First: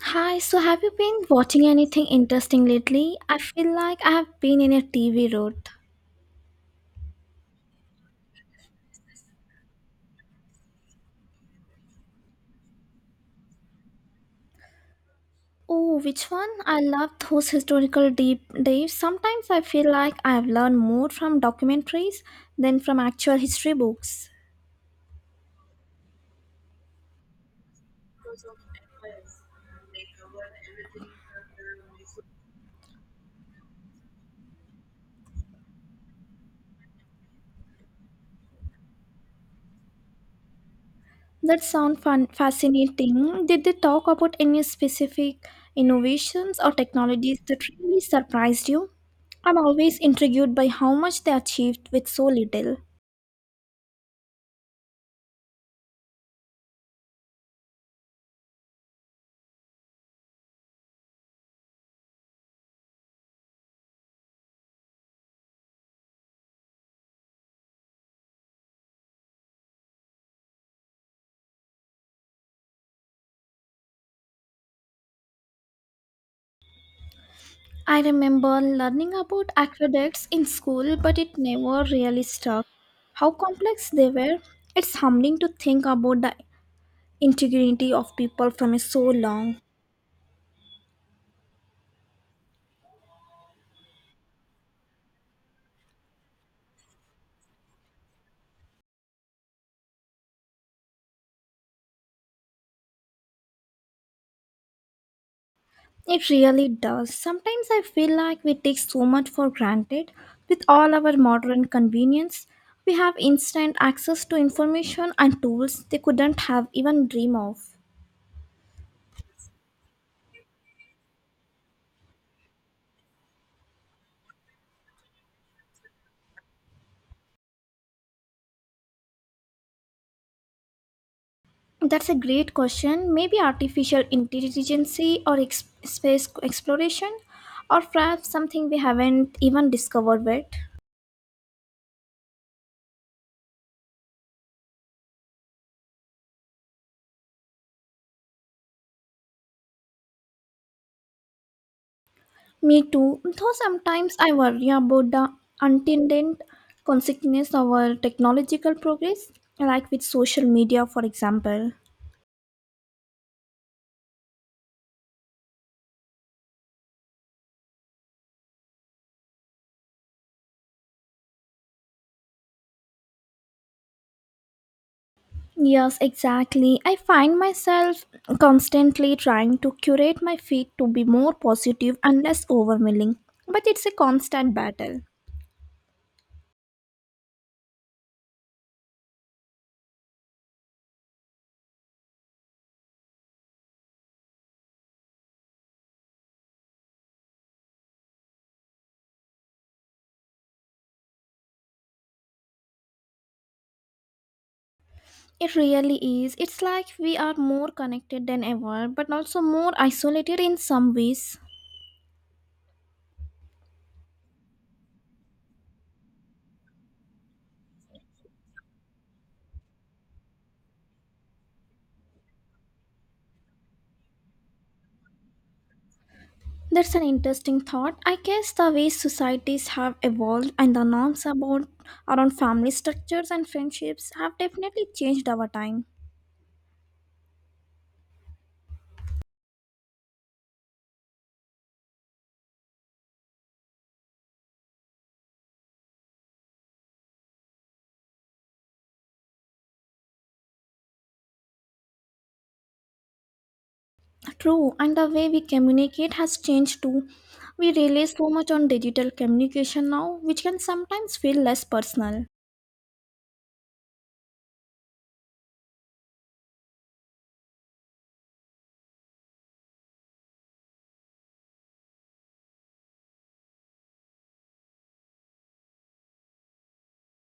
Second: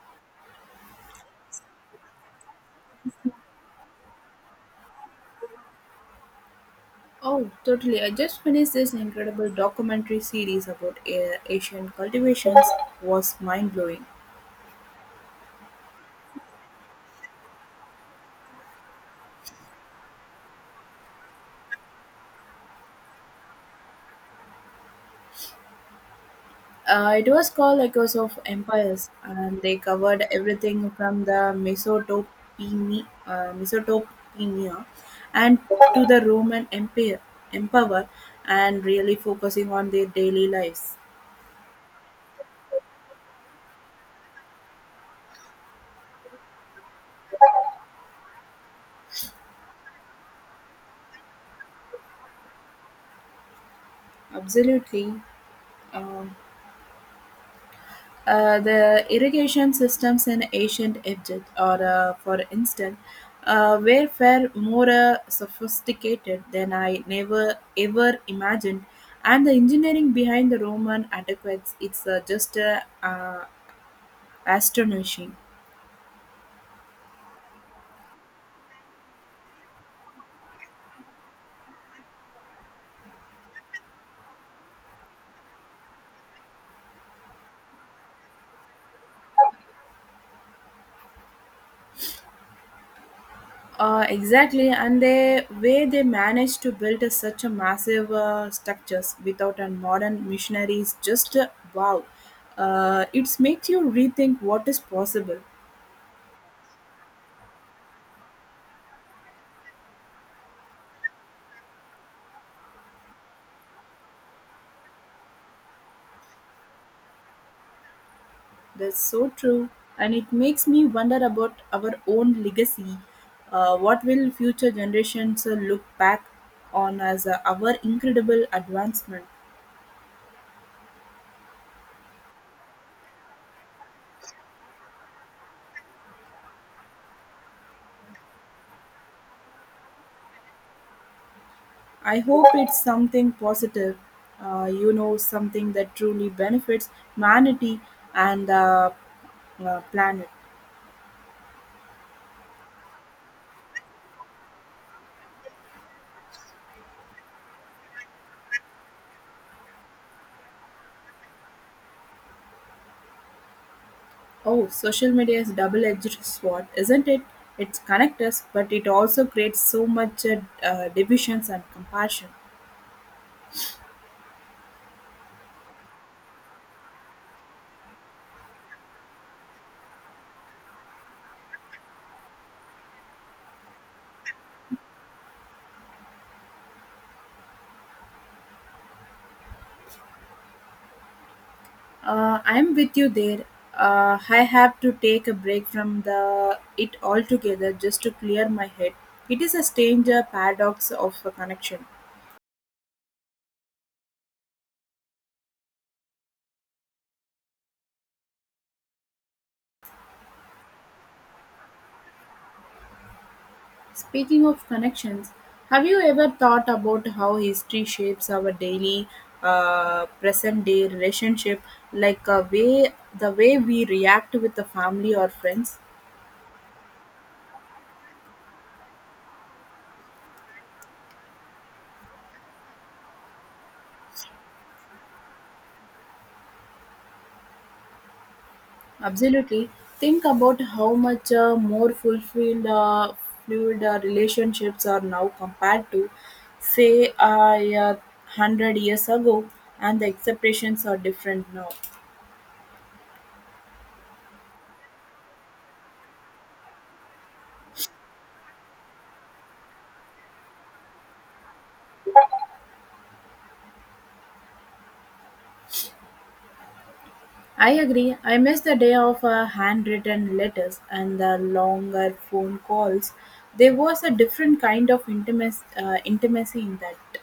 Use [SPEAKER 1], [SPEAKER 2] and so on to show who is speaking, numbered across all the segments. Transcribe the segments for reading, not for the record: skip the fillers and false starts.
[SPEAKER 1] Hi, so have you been watching anything interesting lately? I feel like I have been in a TV road.
[SPEAKER 2] Oh, totally. I just finished this incredible documentary series about Asian cultivations. Was mind-blowing.
[SPEAKER 1] Oh, which one? I love those historical deep dives. Sometimes I feel like I have learned more from documentaries than from actual history books.
[SPEAKER 2] It was called Echoes of Empires, and they covered everything from the Mesopotamia and to the Roman Empire and really focusing on their daily lives.
[SPEAKER 1] That sounds fun, fascinating. Did they talk about any specific innovations or technologies that really surprised you? I'm always intrigued by how much they achieved with so little.
[SPEAKER 2] Absolutely. Um, the irrigation systems in ancient Egypt, or for instance, were far more sophisticated than I never ever imagined, and the engineering behind the Roman aqueducts it's just astonishing.
[SPEAKER 1] I remember learning about aqueducts in school, but it never really stuck. How complex they were. It's humbling to think about the integrity of people from so long.
[SPEAKER 2] Exactly, and the way they managed to build such a massive structures without a modern machinery is just wow. It makes you rethink what is possible.
[SPEAKER 1] It really does. Sometimes I feel like we take so much for granted. With all our modern convenience, we have instant access to information and tools they couldn't have even dreamed of.
[SPEAKER 2] That's so true. And it makes me wonder about our own legacy. What will future generations look back on as our incredible advancement?
[SPEAKER 1] That's a great question. Maybe artificial intelligence or space exploration, or perhaps something we haven't even discovered yet.
[SPEAKER 2] I hope it's something positive, something that truly benefits humanity and the planet.
[SPEAKER 1] Me too, though sometimes I worry about the unintended consequences of our technological progress, like with social media, for example.
[SPEAKER 2] Oh, social media is double edged sword, isn't it? It connects us, but it also creates so much divisions and compassion.
[SPEAKER 1] Yes, exactly. I find myself constantly trying to curate my feed to be more positive and less overwhelming, but it's a constant battle.
[SPEAKER 2] I'm with you there. I have to take a break from the it altogether just to clear my head. It is a strange paradox of a connection.
[SPEAKER 1] It really is. It's like we are more connected than ever, but also more isolated in some ways.
[SPEAKER 2] Speaking of connections, have you ever thought about how history shapes our daily, present-day relationship, like way we react with the family or friends?
[SPEAKER 1] That's an interesting thought. I guess the way societies have evolved and the norms about around family structures and friendships have definitely changed over time.
[SPEAKER 2] Absolutely. Think about how much more fulfilled fluid relationships are now compared to, say, a 100 years ago, and the expectations are different now.
[SPEAKER 1] True, and the way we communicate has changed too. We rely so much on digital communication now, which can sometimes feel less personal.
[SPEAKER 2] I agree. I miss the day of handwritten letters and the longer phone calls. There was a different kind of intimacy in that.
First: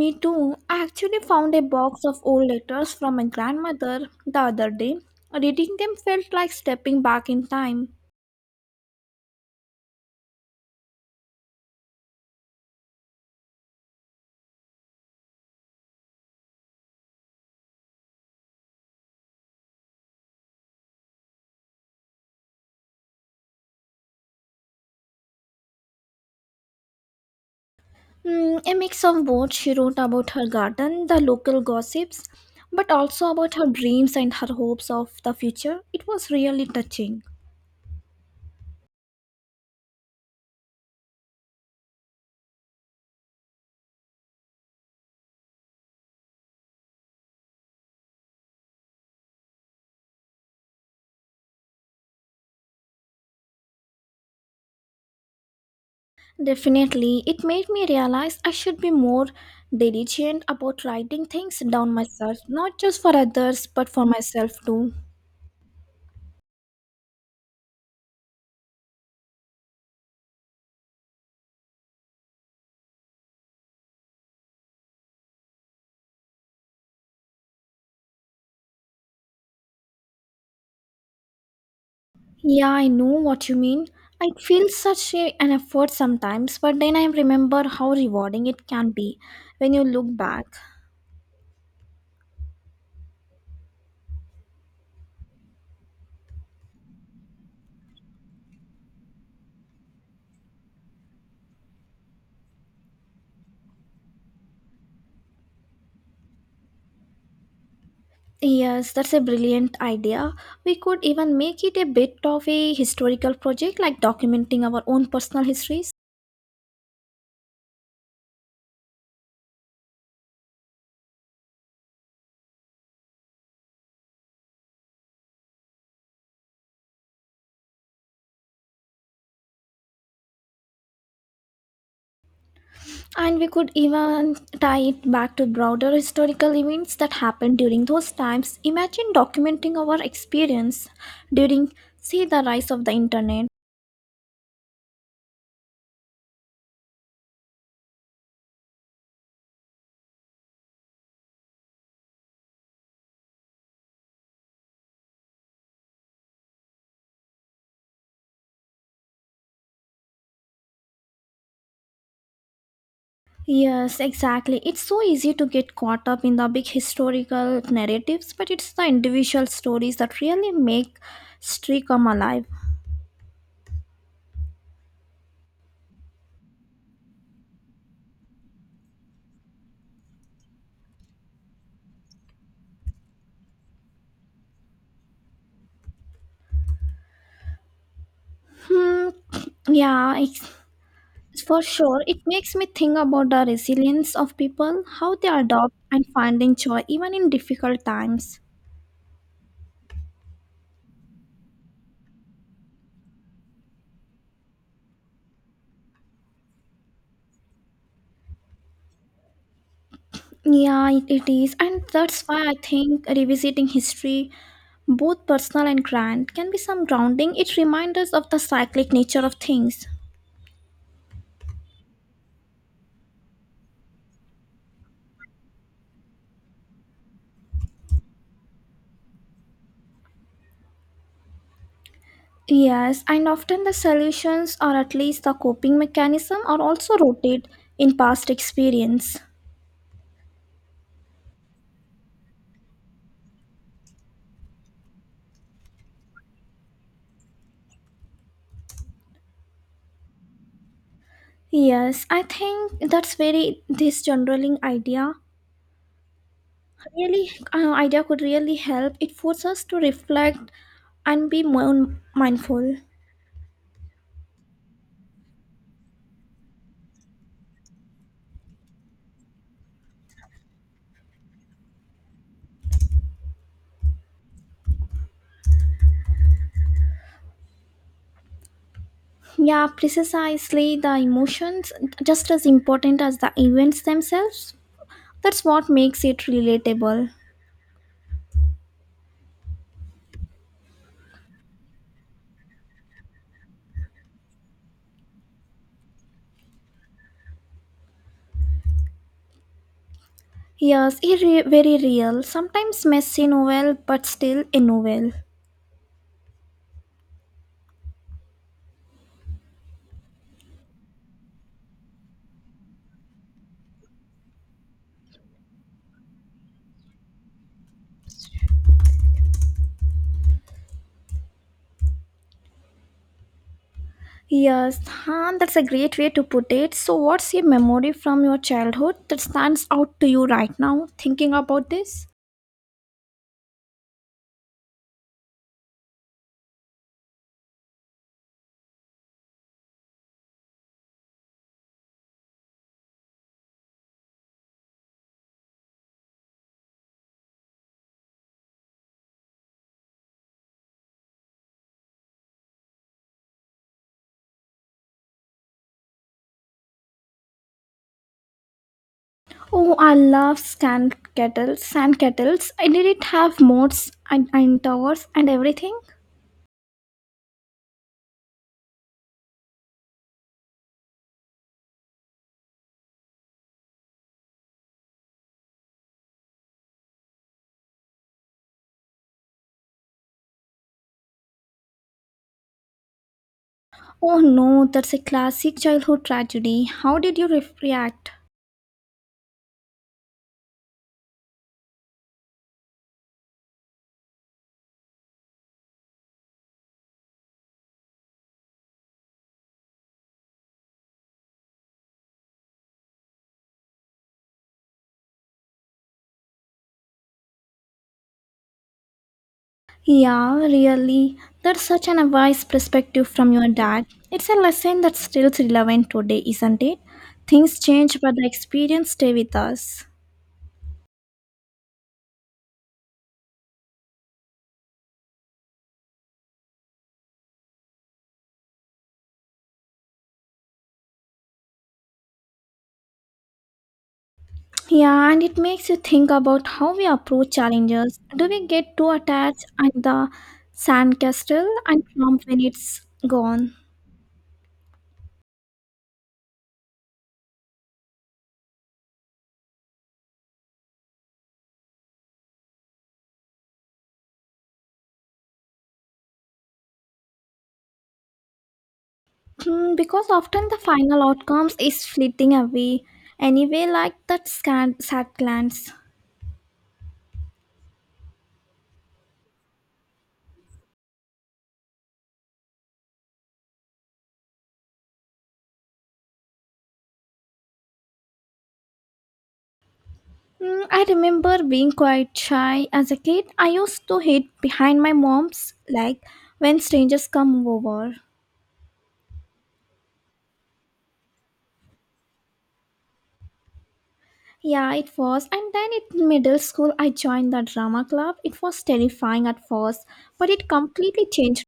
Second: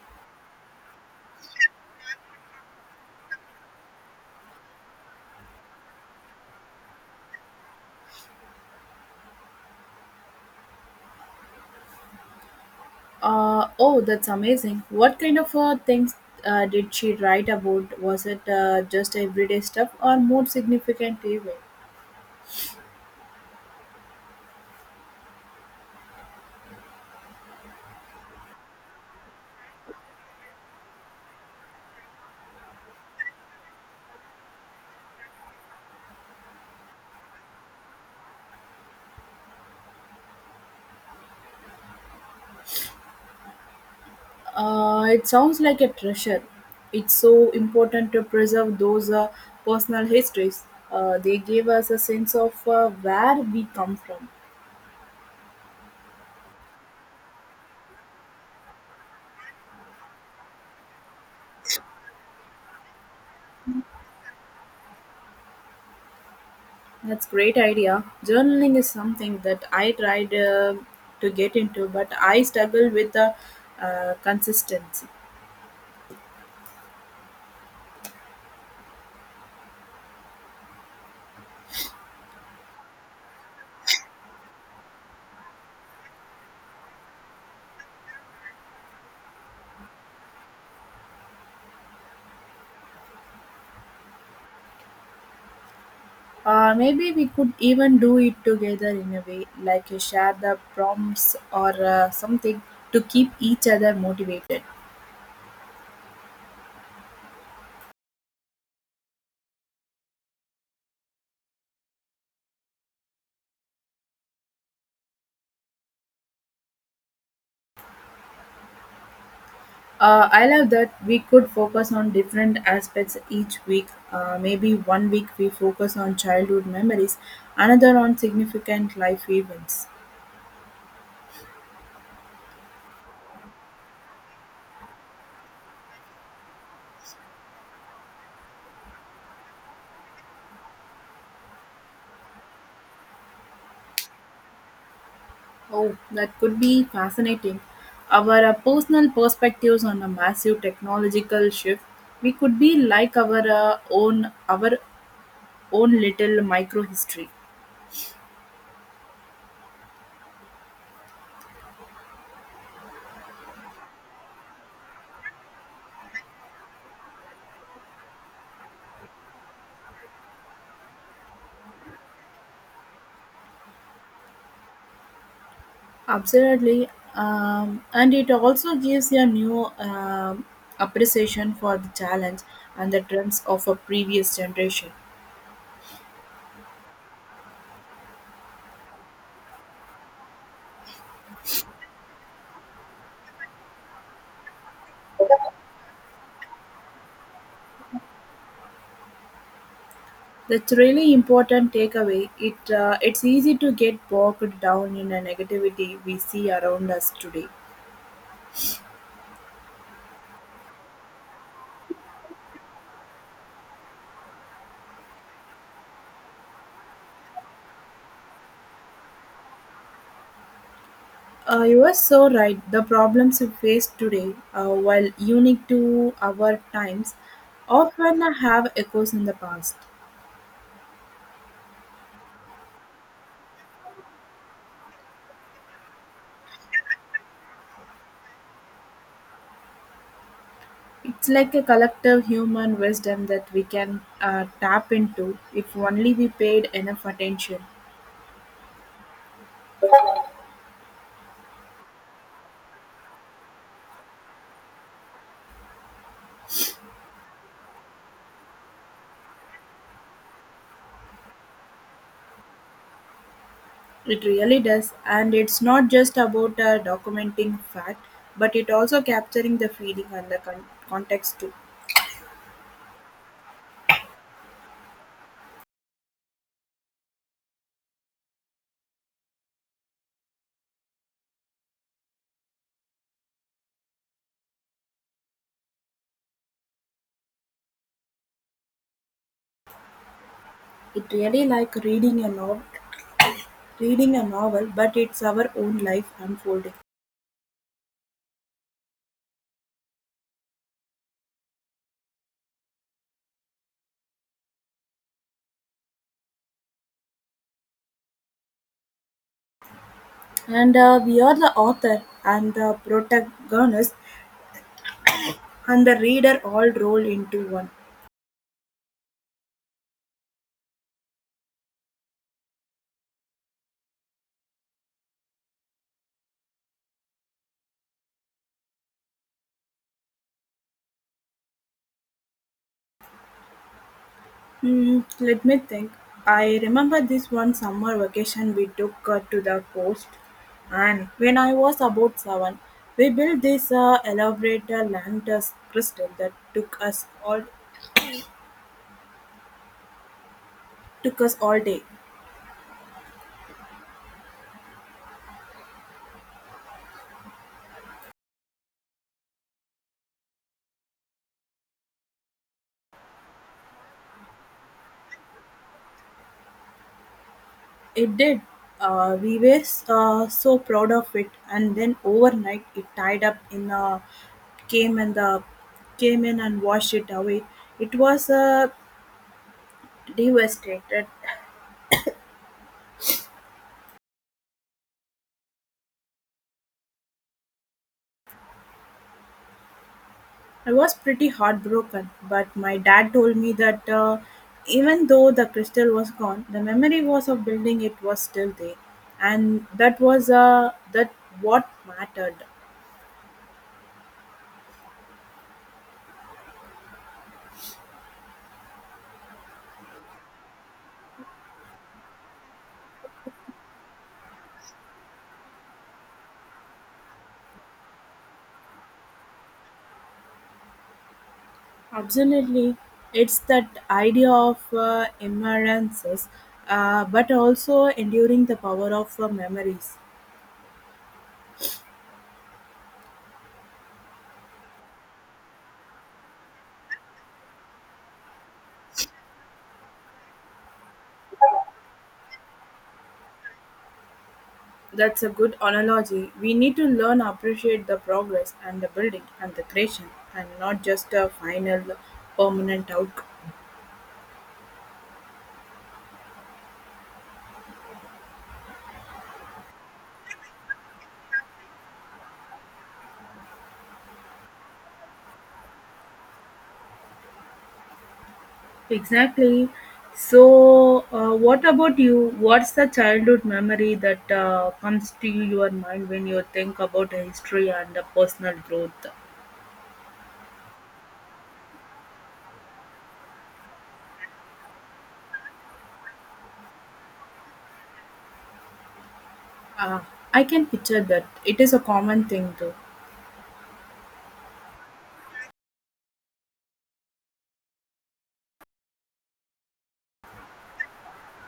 [SPEAKER 1] Me too. I actually found a box of old letters from my grandmother the other day. Reading them felt like stepping back in time.
[SPEAKER 2] Oh, that's amazing. What kind of things did she write about? Was it just everyday stuff or more significant even?
[SPEAKER 1] Mm, a mix of both she wrote about her garden, the local gossips, but also about her dreams and her hopes of the future. It was really touching.
[SPEAKER 2] It sounds like a treasure. It's so important to preserve those personal histories. They give us a sense of where we come from.
[SPEAKER 1] Definitely, it made me realize I should be more diligent about writing things down myself, not just for others, but for myself too.
[SPEAKER 2] That's great idea. Journaling is something that I tried to get into, but I struggle with the consistency.
[SPEAKER 1] Yeah, I know what you mean. I feel such a, an effort sometimes, but then I remember how rewarding it can be when you look back.
[SPEAKER 2] Maybe we could even do it together in a way, like you share the prompts or something to keep each other motivated.
[SPEAKER 1] Yes, that's a brilliant idea. We could even make it a bit of a historical project, like documenting our own personal histories.
[SPEAKER 2] I love that we could focus on different aspects each week. Maybe one week we focus on childhood memories, another on significant life events.
[SPEAKER 1] And we could even tie it back to broader historical events that happened during those times. Imagine documenting our experience during, say, the rise of the internet.
[SPEAKER 2] Oh, that could be fascinating. Our personal perspectives on a massive technological shift, we could be like our own little micro history.
[SPEAKER 1] Yes, exactly. It's so easy to get caught up in the big historical narratives, but it's the individual stories that really make history come alive.
[SPEAKER 2] Absolutely, and it also gives you a new appreciation for the challenge and the dreams of a previous generation.
[SPEAKER 1] Hmm. Yeah, it's, for sure. It makes me think about the resilience of people, how they adopt and finding joy even in difficult times.
[SPEAKER 2] That's really important takeaway. It's easy to get bogged down in a negativity we see around us today.
[SPEAKER 1] Yeah, it is, and that's why I think revisiting history, both personal and grand, can be some grounding. It reminds us of the cyclic nature of things.
[SPEAKER 2] You are so right. The problems we face today, while unique to our times, often have echoes in the past.
[SPEAKER 1] Yes, and often the solutions or at least the coping mechanism are also rooted in past experience.
[SPEAKER 2] It's like a collective human wisdom that we can tap into if only we paid enough attention.
[SPEAKER 1] Yes, I think that's very this generaling idea really idea could really help. It forces us to reflect and be more mindful.
[SPEAKER 2] It really does, and it's not just about documenting fact, but it also capturing the feeling and the context too.
[SPEAKER 1] Yeah, precisely the emotions just as important as the events themselves. That's what makes it relatable.
[SPEAKER 2] It really like reading a novel, but it's our own life unfolding,
[SPEAKER 1] Yes, very real. Sometimes messy novel, but still a novel.
[SPEAKER 2] and we are the author and the protagonist and the reader all rolled into one.
[SPEAKER 1] Yes, and that's a great way to put it. So, what's a memory from your childhood that stands out to you right now, thinking about this?
[SPEAKER 2] Hmm, let me think. I remember this one summer vacation we took to the coast, and when I was about 7, we built this elaborate lantus crystal that took us all day.
[SPEAKER 1] Oh, I love sand kettles, sand kettles. I did it have moats and towers and everything?
[SPEAKER 2] It did. We were so proud of it, and then overnight it tied up in a came and the came in and washed it away. It was devastated.
[SPEAKER 1] Oh no, that's a classic childhood tragedy. How did you react?
[SPEAKER 2] I was pretty heartbroken, but my dad told me that even though the crystal was gone, the memory was of building it was still there, and that was that what mattered.
[SPEAKER 1] Yeah, really. That's such an wise perspective from your dad. It's a lesson that's still relevant today, isn't it? Things change, but the experience stay with us.
[SPEAKER 2] Absolutely, it's that idea of emergences, but also enduring the power of memories.
[SPEAKER 1] Yeah, and it makes you think about how we approach challenges. Do we get too attached at the sandcastle and jump when it's gone?
[SPEAKER 2] That's a good analogy. We need to learn appreciate the progress and the building and the creation, and not just a final permanent outcome.
[SPEAKER 1] Hmm, because often the final outcomes is fleeting away anyway, like that sad glance.
[SPEAKER 2] Exactly. So, what about you? What's the childhood memory that comes to your mind when you think about history and the personal growth?
[SPEAKER 1] Hmm, I remember being quite shy as a kid. I used to hide behind my mom's like when strangers come over.
[SPEAKER 2] Ah, I can picture that. It is a common thing though.
[SPEAKER 1] Yeah, it was. And then in middle school, I joined the drama club. It was terrifying at first, but it completely changed.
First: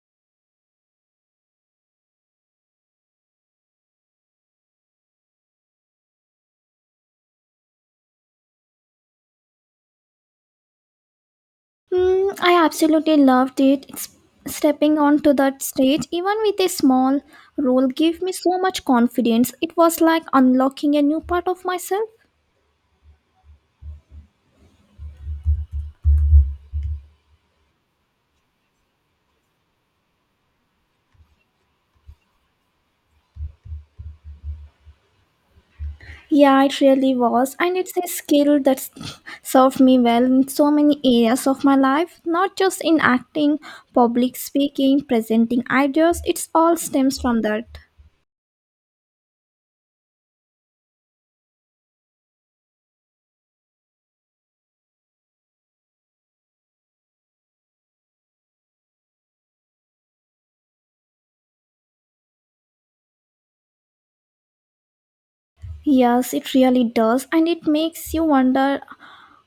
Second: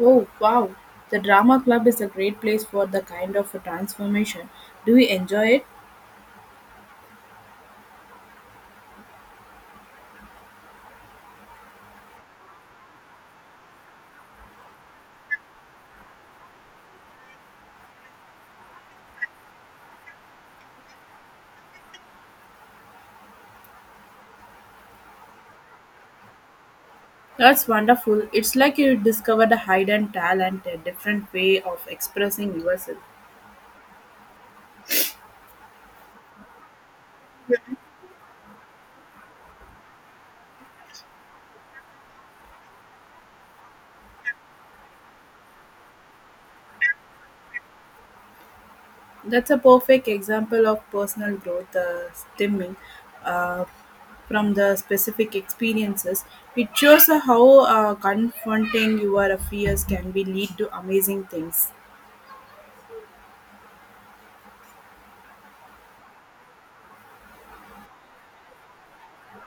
[SPEAKER 2] Oh, wow. The drama club is a great place for the kind of a transformation. Do you enjoy it?
[SPEAKER 1] Mm, I absolutely loved it. It's stepping onto that stage, even with a small role, gave me so much confidence. It was like unlocking a new part of myself.
[SPEAKER 2] That's wonderful. It's like you discovered a hidden talent, a different way of expressing yourself.
[SPEAKER 1] Yeah, it really was. And it's a skill that's served me well in so many areas of my life, not just in acting, public speaking, presenting ideas. It's all stems from that.
[SPEAKER 2] That's a perfect example of personal growth stemming uh, from the specific experiences. It shows how confronting your fears can be lead to amazing things.
[SPEAKER 1] Yes, it really does, and it makes you wonder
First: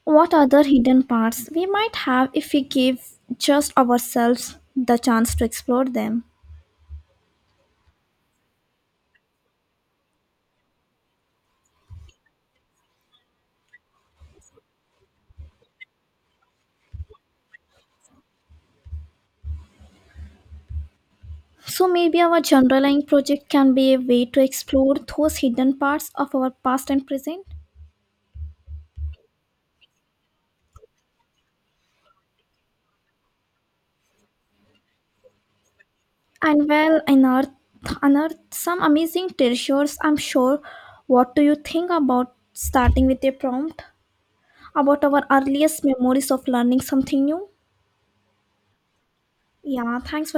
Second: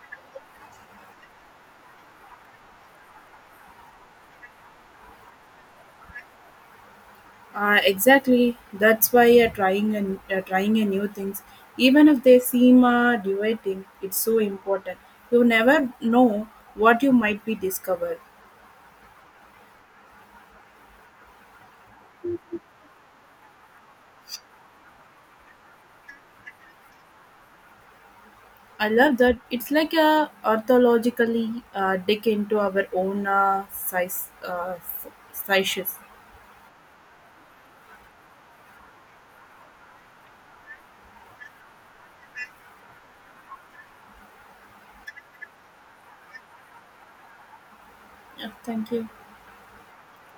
[SPEAKER 1] what other hidden parts we might have if we give just ourselves the chance to explore them.
[SPEAKER 2] Exactly. That's why trying a new things, even if they seem deviating, it's so important. You never know what you might be discovered.
[SPEAKER 1] So maybe our genderline project can be a way to explore those hidden parts of our past and present,
[SPEAKER 2] I love that. It's like a orthologically dig into our own sizes.
[SPEAKER 1] and well, unearth some amazing treasures. I'm sure. What do you think about starting with a prompt about our earliest memories of learning something new?
[SPEAKER 2] Yeah, thank you.
[SPEAKER 1] Yeah, thanks for